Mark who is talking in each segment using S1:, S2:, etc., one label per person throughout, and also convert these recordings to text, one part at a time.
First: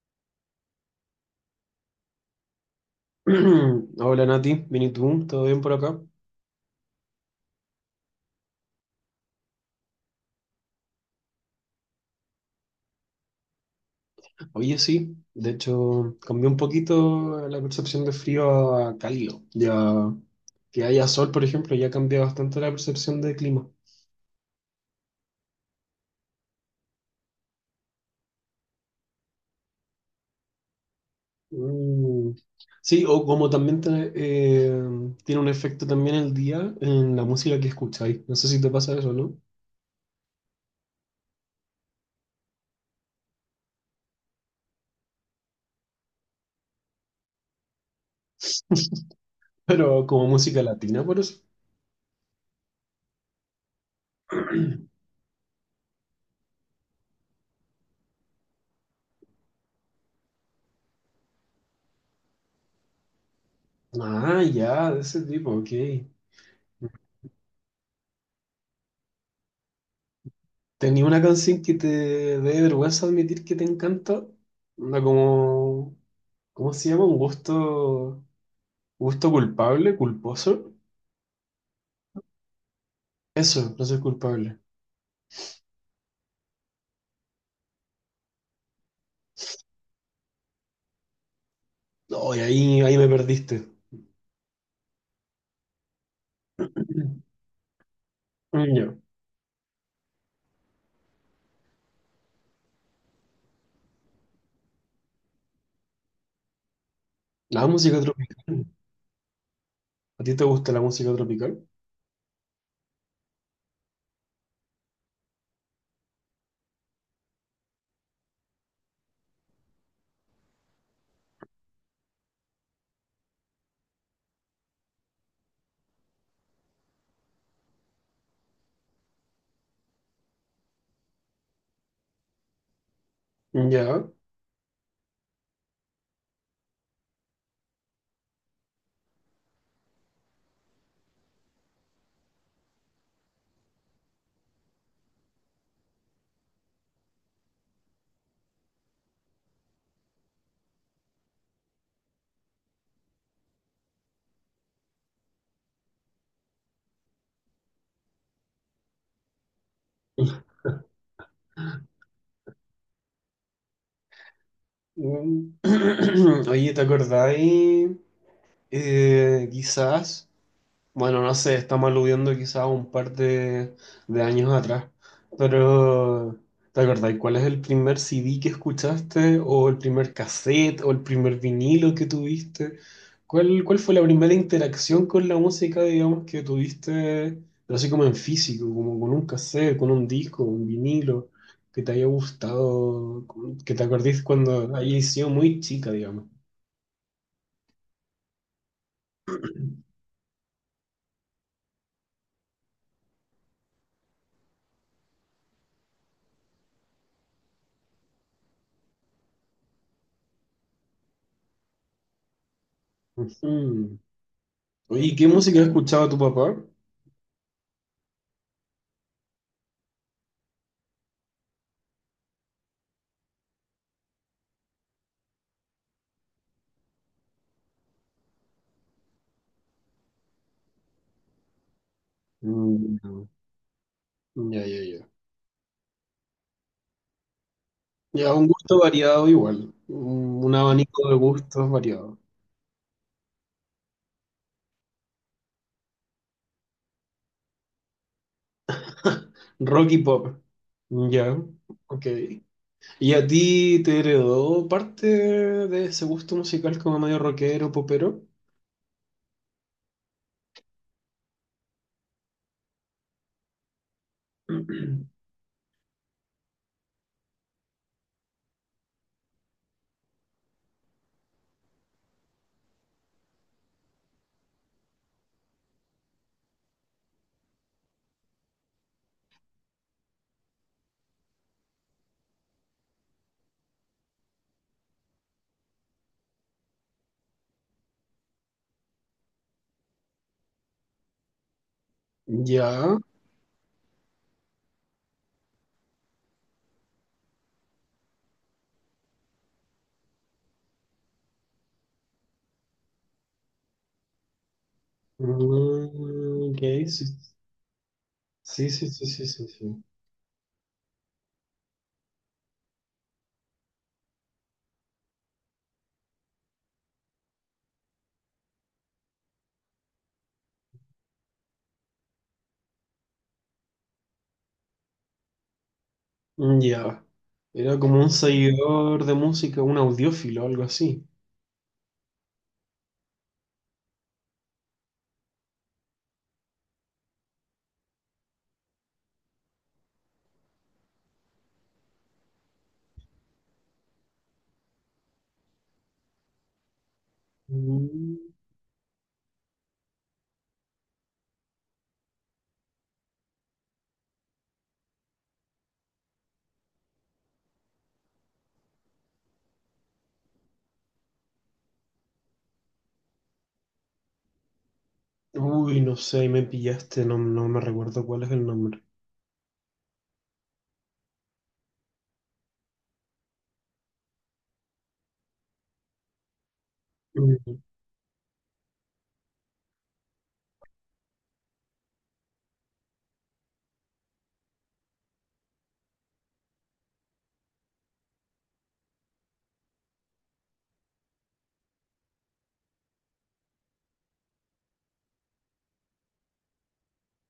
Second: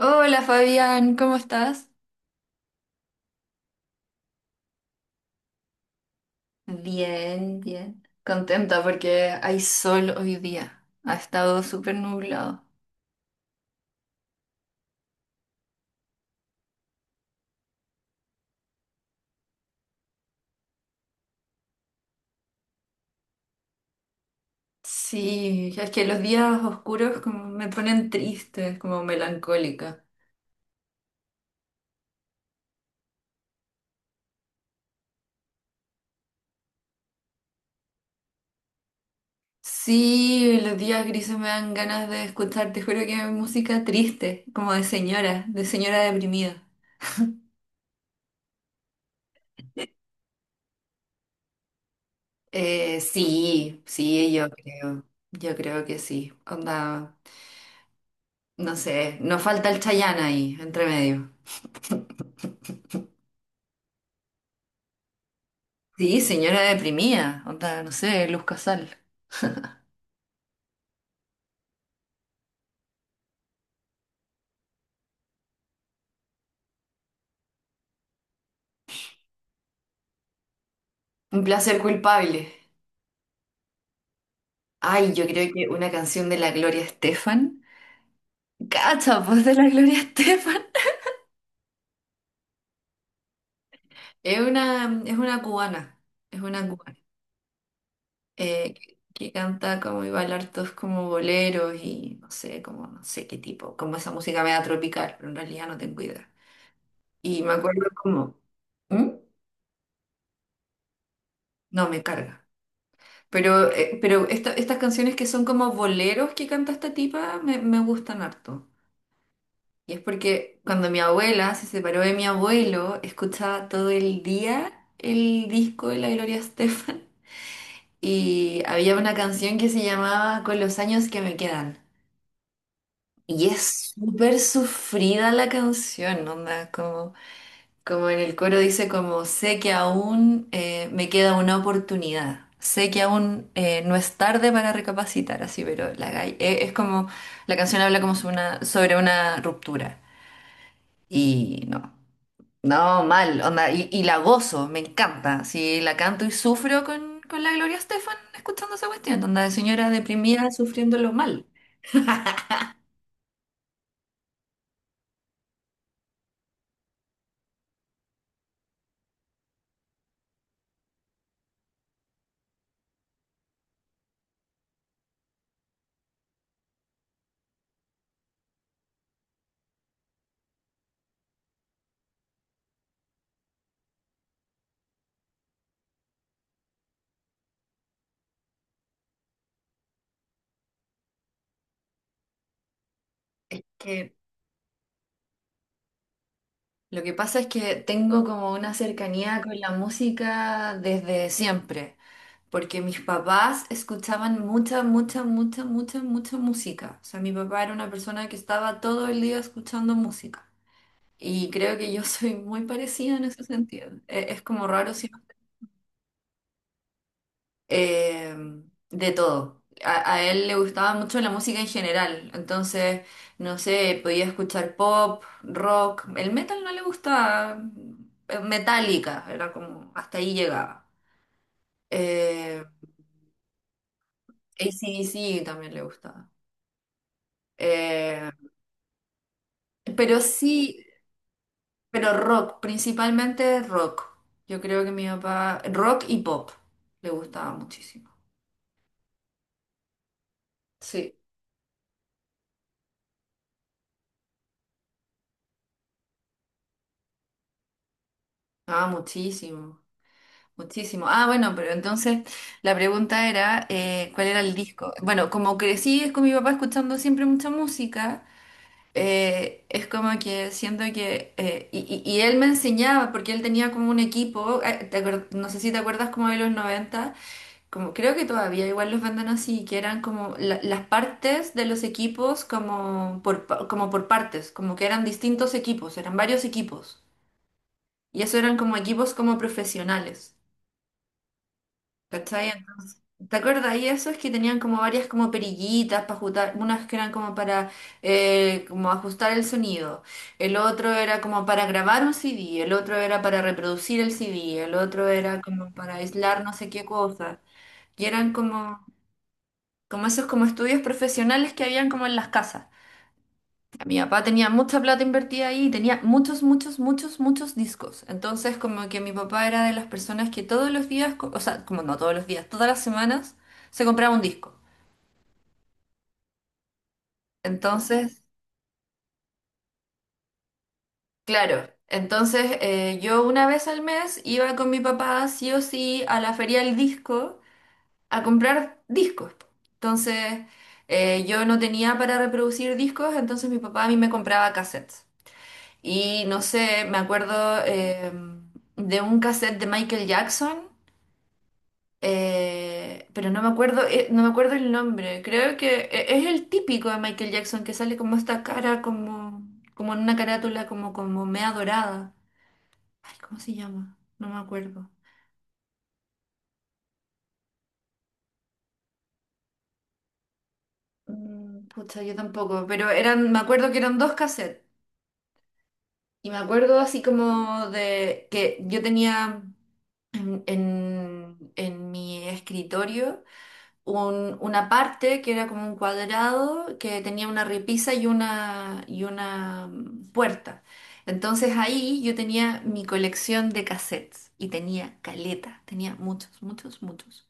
S1: Hola Fabián, ¿cómo estás?
S2: Hola Nati, bien y tú, ¿todo bien por acá?
S1: Bien, bien. Contenta porque hay sol hoy día. Ha estado súper nublado.
S2: Oye, sí, de hecho cambió un poquito la percepción de frío a cálido. Ya que haya sol, por ejemplo, ya cambia bastante la percepción de clima.
S1: Sí, es que los días oscuros como me ponen triste, como melancólica.
S2: Mm. Sí, o como también tiene un efecto también el día en la música que escucháis. No sé si te pasa eso, ¿no?
S1: Sí, los días grises me dan ganas de escuchar, te juro que hay música triste, como de señora deprimida.
S2: Pero como música latina, por eso.
S1: Sí, sí, yo creo que sí. Onda, no sé, no falta el Chayán ahí, entre medio.
S2: Ah, ya, de ese tipo, ok.
S1: Sí, señora deprimida, onda, no sé, Luz Casal.
S2: ¿Tenía una canción que te dé vergüenza admitir que te encanta? Una como, ¿cómo se llama? Un gusto, gusto culpable, culposo.
S1: Un placer culpable.
S2: Eso, no soy culpable.
S1: Ay, yo creo que una canción de la Gloria Estefan. Cacha, pues de la Gloria Estefan.
S2: No, y ahí, ahí me perdiste.
S1: Es una cubana. Es una cubana.
S2: Mm, ya.
S1: Que canta como y baila hartos como boleros y no sé, como no sé qué tipo. Como esa música media tropical, pero en realidad no tengo idea. Y me
S2: La
S1: acuerdo
S2: música
S1: como.
S2: tropical.
S1: ¿Mm?
S2: ¿A ti te gusta la música tropical?
S1: No, me carga. Pero esta- estas canciones que son como boleros que canta esta tipa me, me gustan harto. Y es porque cuando mi abuela se separó de mi abuelo, escuchaba todo el día el disco de la Gloria Estefan. Y había una canción que se llamaba Con los años que me quedan. Y es
S2: Ya.
S1: súper sufrida la canción, onda, como... Como en el coro dice, como sé que aún, me queda una oportunidad, sé que aún, no es tarde para recapacitar, así, pero la gay- e- es como, la canción habla como sobre una ruptura. Y no, no, mal, onda, y la gozo, me encanta. Si la canto y sufro con la Gloria Estefan escuchando esa cuestión, onda de señora deprimida sufriéndolo mal.
S2: Mm. Oye, ¿te acordáis? Quizás. Bueno, no sé, estamos aludiendo quizás a un par de años atrás, pero ¿te acordáis cuál es el primer CD que escuchaste o el primer cassette o el primer vinilo que tuviste? ¿Cuál, cuál fue la primera interacción con la música, digamos, que tuviste, pero así como en físico, como con un cassette, con un disco, un vinilo, que te haya gustado,
S1: Es
S2: que te
S1: que
S2: acordís cuando hayas sido muy chica, digamos?
S1: lo que pasa es que tengo como una cercanía con la música desde siempre. Porque mis papás escuchaban mucha, mucha, mucha, mucha, mucha música. O sea, mi papá era una persona que estaba todo el día escuchando música. Y creo que yo soy muy parecida en ese sentido.
S2: Ujú.
S1: E- Es, como raro
S2: Oye,
S1: si
S2: ¿y
S1: no-
S2: ¿qué música escuchaba tu papá?
S1: eh, de todo. A él le gustaba mucho la música en general. Entonces, no sé, podía escuchar pop, rock. El metal no le gustaba. Metallica, era como hasta ahí llegaba. Eh,
S2: Mm, ya, ya,
S1: d
S2: ya.
S1: c también le gustaba. Eh,
S2: Ya, un gusto variado igual.
S1: Pero
S2: Un
S1: sí,
S2: abanico de gustos
S1: pero
S2: variado.
S1: rock, principalmente rock. Yo creo que mi papá, rock y pop, le gustaba muchísimo.
S2: Rock y pop.
S1: Sí,
S2: Ya, ok. ¿Y a ti te heredó parte de ese gusto musical como medio rockero, popero?
S1: ah, muchísimo, muchísimo. Ah, bueno, pero entonces la pregunta era, ¿cuál era el disco? Bueno, como crecí es con mi papá escuchando siempre mucha música, es como que siento que, y él me enseñaba, porque él tenía como un equipo, te acuer- no sé si te acuerdas como de los noventa. Como, creo que todavía igual los venden así, que eran como la- las partes de los equipos como por, pa- como por partes, como que eran distintos equipos, eran varios equipos. Y eso eran como equipos como profesionales. ¿Cachai?
S2: Ya.
S1: Entonces, ¿te acuerdas? Y esos que tenían como varias como perillitas para ajustar, unas que eran como para como ajustar el sonido, el otro era como para grabar un CD, el otro era para reproducir el CD, el otro era como para aislar
S2: Mm,
S1: no
S2: ok,
S1: sé qué
S2: sí,
S1: cosa. Y eran
S2: sí,
S1: como...
S2: sí, sí, sí, sí, sí.
S1: como esos como estudios profesionales que habían como en las casas. Mi papá tenía mucha plata invertida ahí y tenía muchos, muchos, muchos, muchos discos. Entonces como que mi papá era de las personas que todos los días, co- o sea, como no todos los días, todas las semanas se compraba un disco.
S2: Ya. Era como un
S1: Entonces,
S2: seguidor de música, un audiófilo, algo así.
S1: claro, entonces yo una vez al mes iba con mi papá sí o sí a la feria del disco a comprar discos. Entonces yo no tenía para reproducir discos, entonces mi papá a mí me compraba cassettes. Y no sé, me acuerdo
S2: Mm,
S1: de un cassette de Michael Jackson, pero no me acuerdo, no me acuerdo el nombre. Creo que e- es el típico de Michael Jackson que sale como esta cara, como, como en una carátula, como, como mea dorada. Ay, ¿cómo se llama? No me acuerdo.
S2: uy, no sé, ahí me pillaste, no, no me recuerdo cuál es el nombre.
S1: Pucha, yo tampoco, pero eran, me acuerdo que eran dos cassettes. Y me acuerdo así
S2: Mm,
S1: como de que yo tenía en, en mi escritorio. Un- una parte que era como un cuadrado que tenía una repisa y una, y una puerta. Entonces ahí yo tenía mi colección de cassettes y tenía caleta, tenía muchos, muchos, muchos.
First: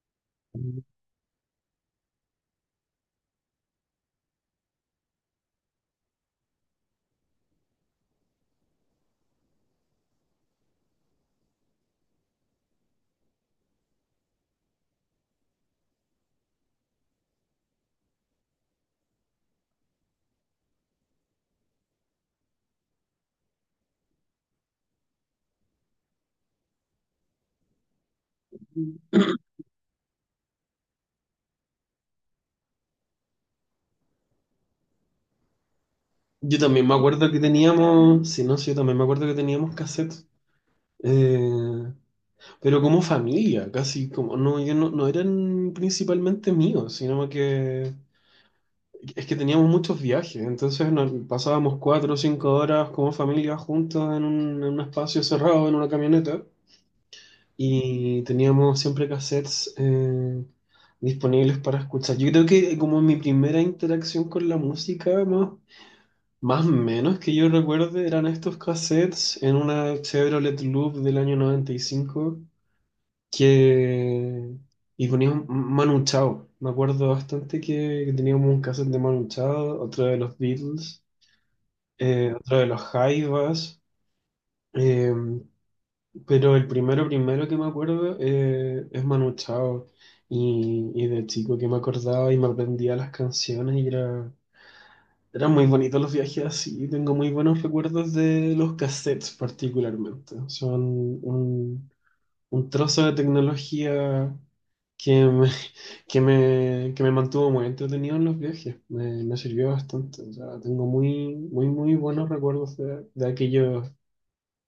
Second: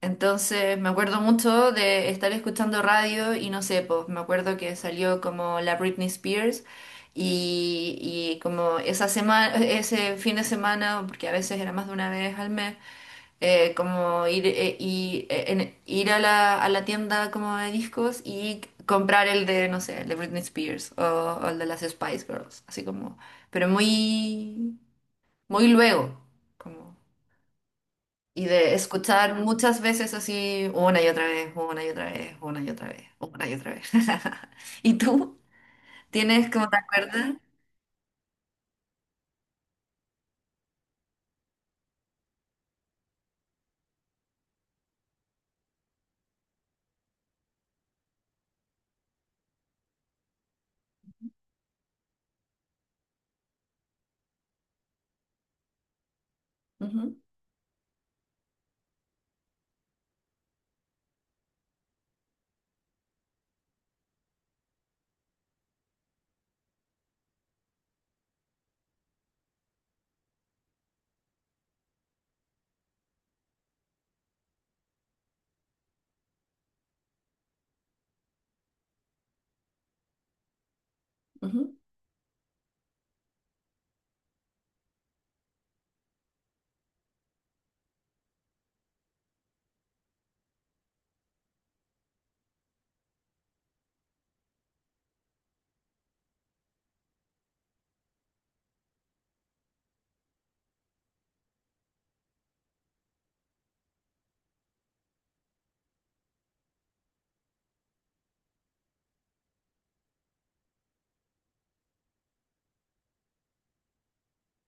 S1: Entonces me acuerdo mucho de estar escuchando radio y no sé, pues me acuerdo que salió como la Britney Spears y, y como esa semana, ese fin de semana, porque a veces era más de una vez al mes, como ir, y, en- ir a la tienda como de discos y comprar el de, no sé, el de Britney Spears o el de las Spice Girls, así como, pero muy, muy luego, como, y de escuchar muchas veces así, una y otra vez, una y otra vez, una y otra vez, una y otra vez. ¿Y tú? ¿Tienes
S2: yo
S1: como te
S2: también me acuerdo
S1: acuerdas?
S2: que teníamos, si no, sí, yo también me acuerdo que teníamos cassettes, eh, pero como familia, casi como, no, yo no, no eran principalmente míos, sino que es que teníamos muchos viajes, entonces nos pasábamos cuatro o cinco horas como familia juntos en un espacio cerrado, en una camioneta,
S1: Ujú,
S2: y teníamos siempre cassettes disponibles para escuchar. Yo creo que como mi primera interacción con la música, más más o menos que yo recuerde eran estos cassettes en una Chevrolet Loop del año 95 que... y ponían Manu Chao. Me acuerdo bastante que teníamos un cassette de Manu Chao, otro de los Beatles,
S1: ujú.
S2: otro de los Jaivas, eh, pero el primero primero que me acuerdo es Manu Chao y de chico que me acordaba y me aprendía las canciones y era... Eran muy bonitos los viajes así, tengo muy buenos recuerdos de los cassettes particularmente. Son un, un trozo de tecnología que me, que me mantuvo muy entretenido en los viajes, me sirvió bastante. O sea, tengo muy, muy, muy buenos recuerdos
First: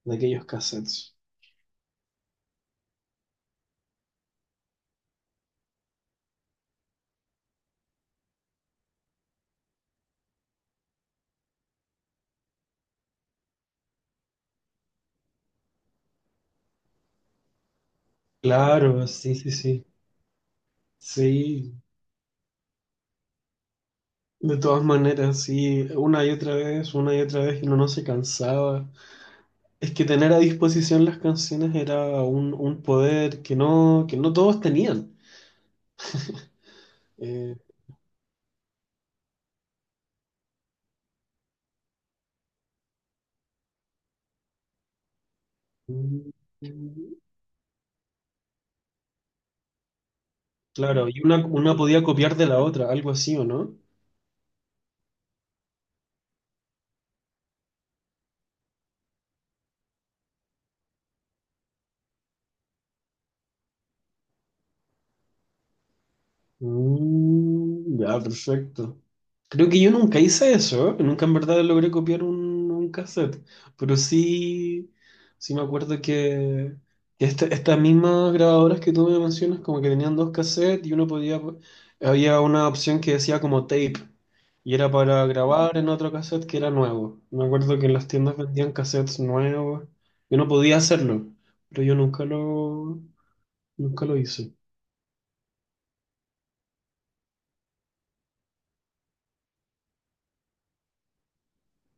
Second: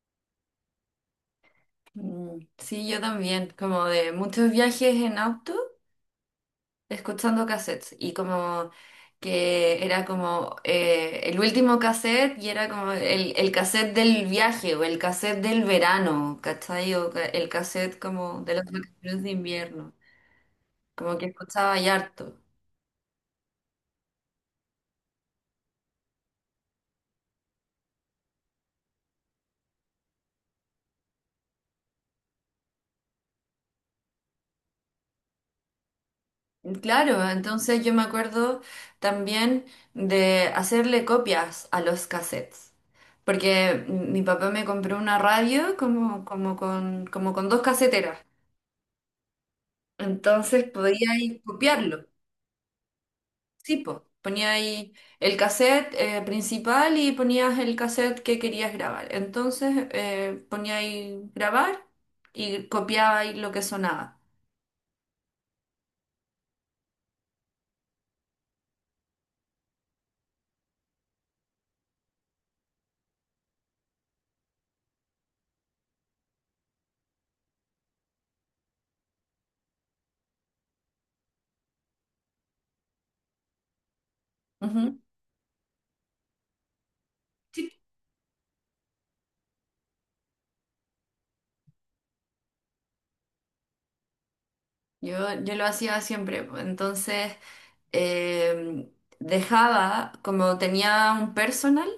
S2: de aquellos cassettes.
S1: Mm, sí, yo también, como de muchos viajes en auto. Escuchando cassettes y como que era como el último cassette y era como el cassette del viaje o el cassette del verano, ¿cachai? O ca- el cassette como de las
S2: Claro,
S1: vacaciones de
S2: sí, sí, sí.
S1: invierno, como que escuchaba
S2: Sí,
S1: y harto.
S2: de todas maneras, sí, una y otra vez, una y otra vez, y uno no se cansaba. Es que tener a disposición las canciones era un poder que no todos tenían.
S1: Claro,
S2: Eh,
S1: entonces yo me acuerdo también de hacerle copias a los cassettes. Porque mi papá me compró una radio como,
S2: mm,
S1: como con dos caseteras. Entonces
S2: claro,
S1: podía
S2: y
S1: ir
S2: una podía
S1: copiarlo.
S2: copiar de la otra, algo así, ¿o no?
S1: Sí, po. Ponía ahí el cassette principal y ponías el cassette que querías grabar. Entonces ponía ahí grabar y copiaba ahí lo que sonaba.
S2: Mm, ya, perfecto. Creo que yo nunca hice eso, ¿eh? Nunca en verdad logré copiar un cassette, pero sí, sí me acuerdo que estas mismas grabadoras que tú me mencionas como que tenían dos cassettes y uno podía, había una opción que decía como tape y era
S1: Ujú.
S2: para grabar en otro cassette que era nuevo. Me acuerdo que en las tiendas vendían cassettes nuevos, yo no podía hacerlo, pero yo nunca lo, nunca lo hice.
S1: Yo, yo lo hacía siempre. Po. Entonces eh, dejaba, como tenía un personal,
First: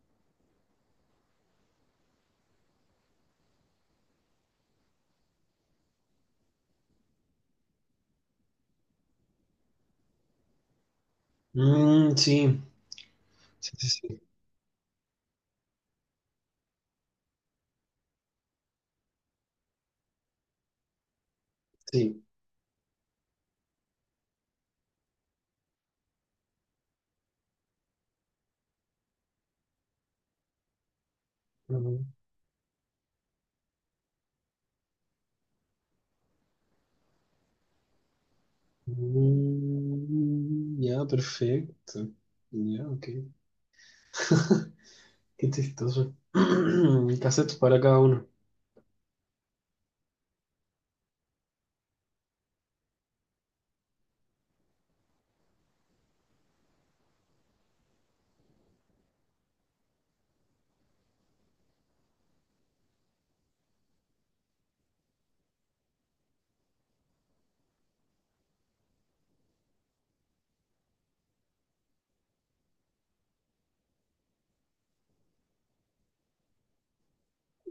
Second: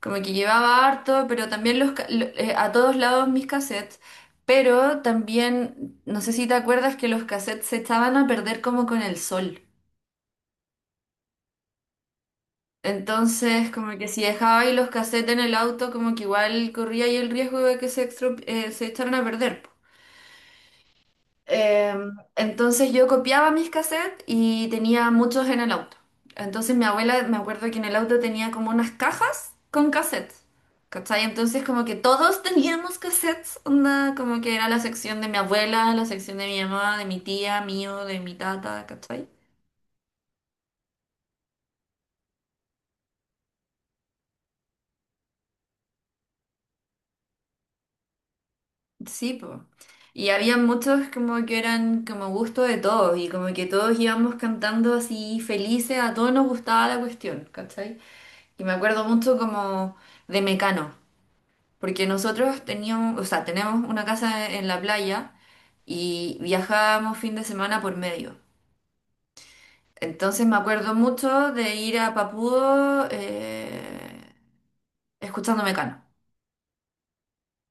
S1: como que llevaba harto, pero también los, ca- lo- a todos lados mis cassettes. Pero también, no sé si te acuerdas que los cassettes se echaban a perder como con el sol.
S2: Mm, sí,
S1: Entonces,
S2: sí, sí,
S1: como que si
S2: sí.
S1: dejaba ahí los cassettes en el auto, como que igual corría ahí el riesgo de que se, extro- se echaran a perder. Po.
S2: Sí.
S1: Entonces yo copiaba mis cassettes y tenía muchos en el auto. Entonces mi abuela, me acuerdo que en el auto tenía como unas cajas con cassettes. ¿Cachai? Entonces como que
S2: Ujú.
S1: todos teníamos cassettes, onda, como que era la sección de mi abuela, la sección de mi mamá, de mi tía, mío, de mi tata, ¿cachai?
S2: Mm, ya, perfecto. Ya, ok. Qué chistoso. Cassettes para cada uno.
S1: Sí, po. Y había muchos como que eran como gusto de todos y como que todos íbamos cantando así felices, a todos nos gustaba la cuestión, ¿cachai? Y me acuerdo mucho como de Mecano, porque nosotros teníamos, o sea, tenemos una casa en la playa y viajábamos fin de semana por medio. Entonces me acuerdo mucho de ir a Papudo escuchando Mecano.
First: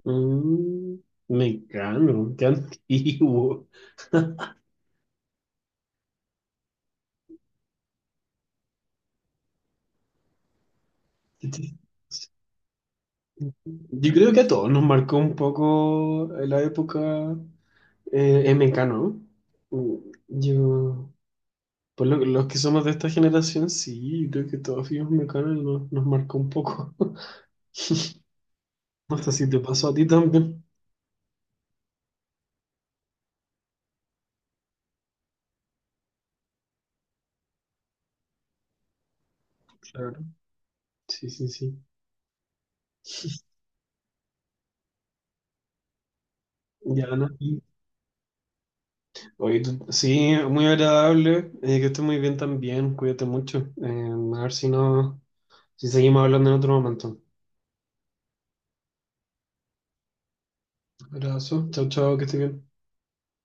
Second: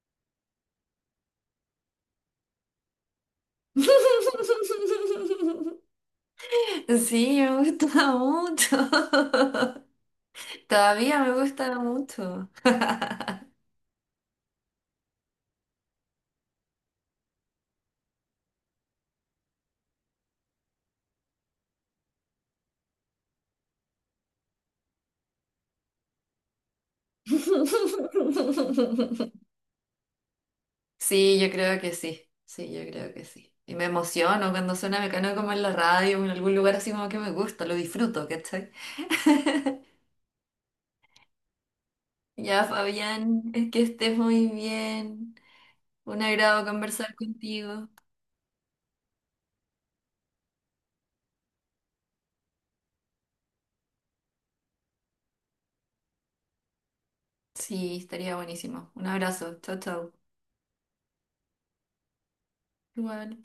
S2: Mm, me cano, qué antiguo.
S1: Sí, me gustaba mucho. Todavía me
S2: Qué
S1: gusta
S2: chistoso.
S1: mucho.
S2: Yo creo que a todos nos marcó un poco la época, MK, ¿no? Mm, yo, por los que somos de esta generación, sí, yo creo que todos fuimos Mecano y nos, nos marcó un poco. No sé si te pasó a ti también.
S1: Sí, yo creo que sí. Sí, yo creo que sí. Y me emociono cuando suena Mecano como en la radio o en algún lugar así como que me gusta, lo disfruto, ¿cachai?
S2: Sí, sí, sí.
S1: Ya, Fabián, es que estés muy bien. Un agrado
S2: Ya,
S1: conversar
S2: Ana, sí.
S1: contigo.
S2: Sí, muy agradable. Que estés muy bien también. Cuídate mucho. A ver si seguimos hablando en otro momento.
S1: Sí, estaría buenísimo. Un abrazo. Chao, chao.
S2: Abrazo. Chao, chao, que estés bien.
S1: Igual.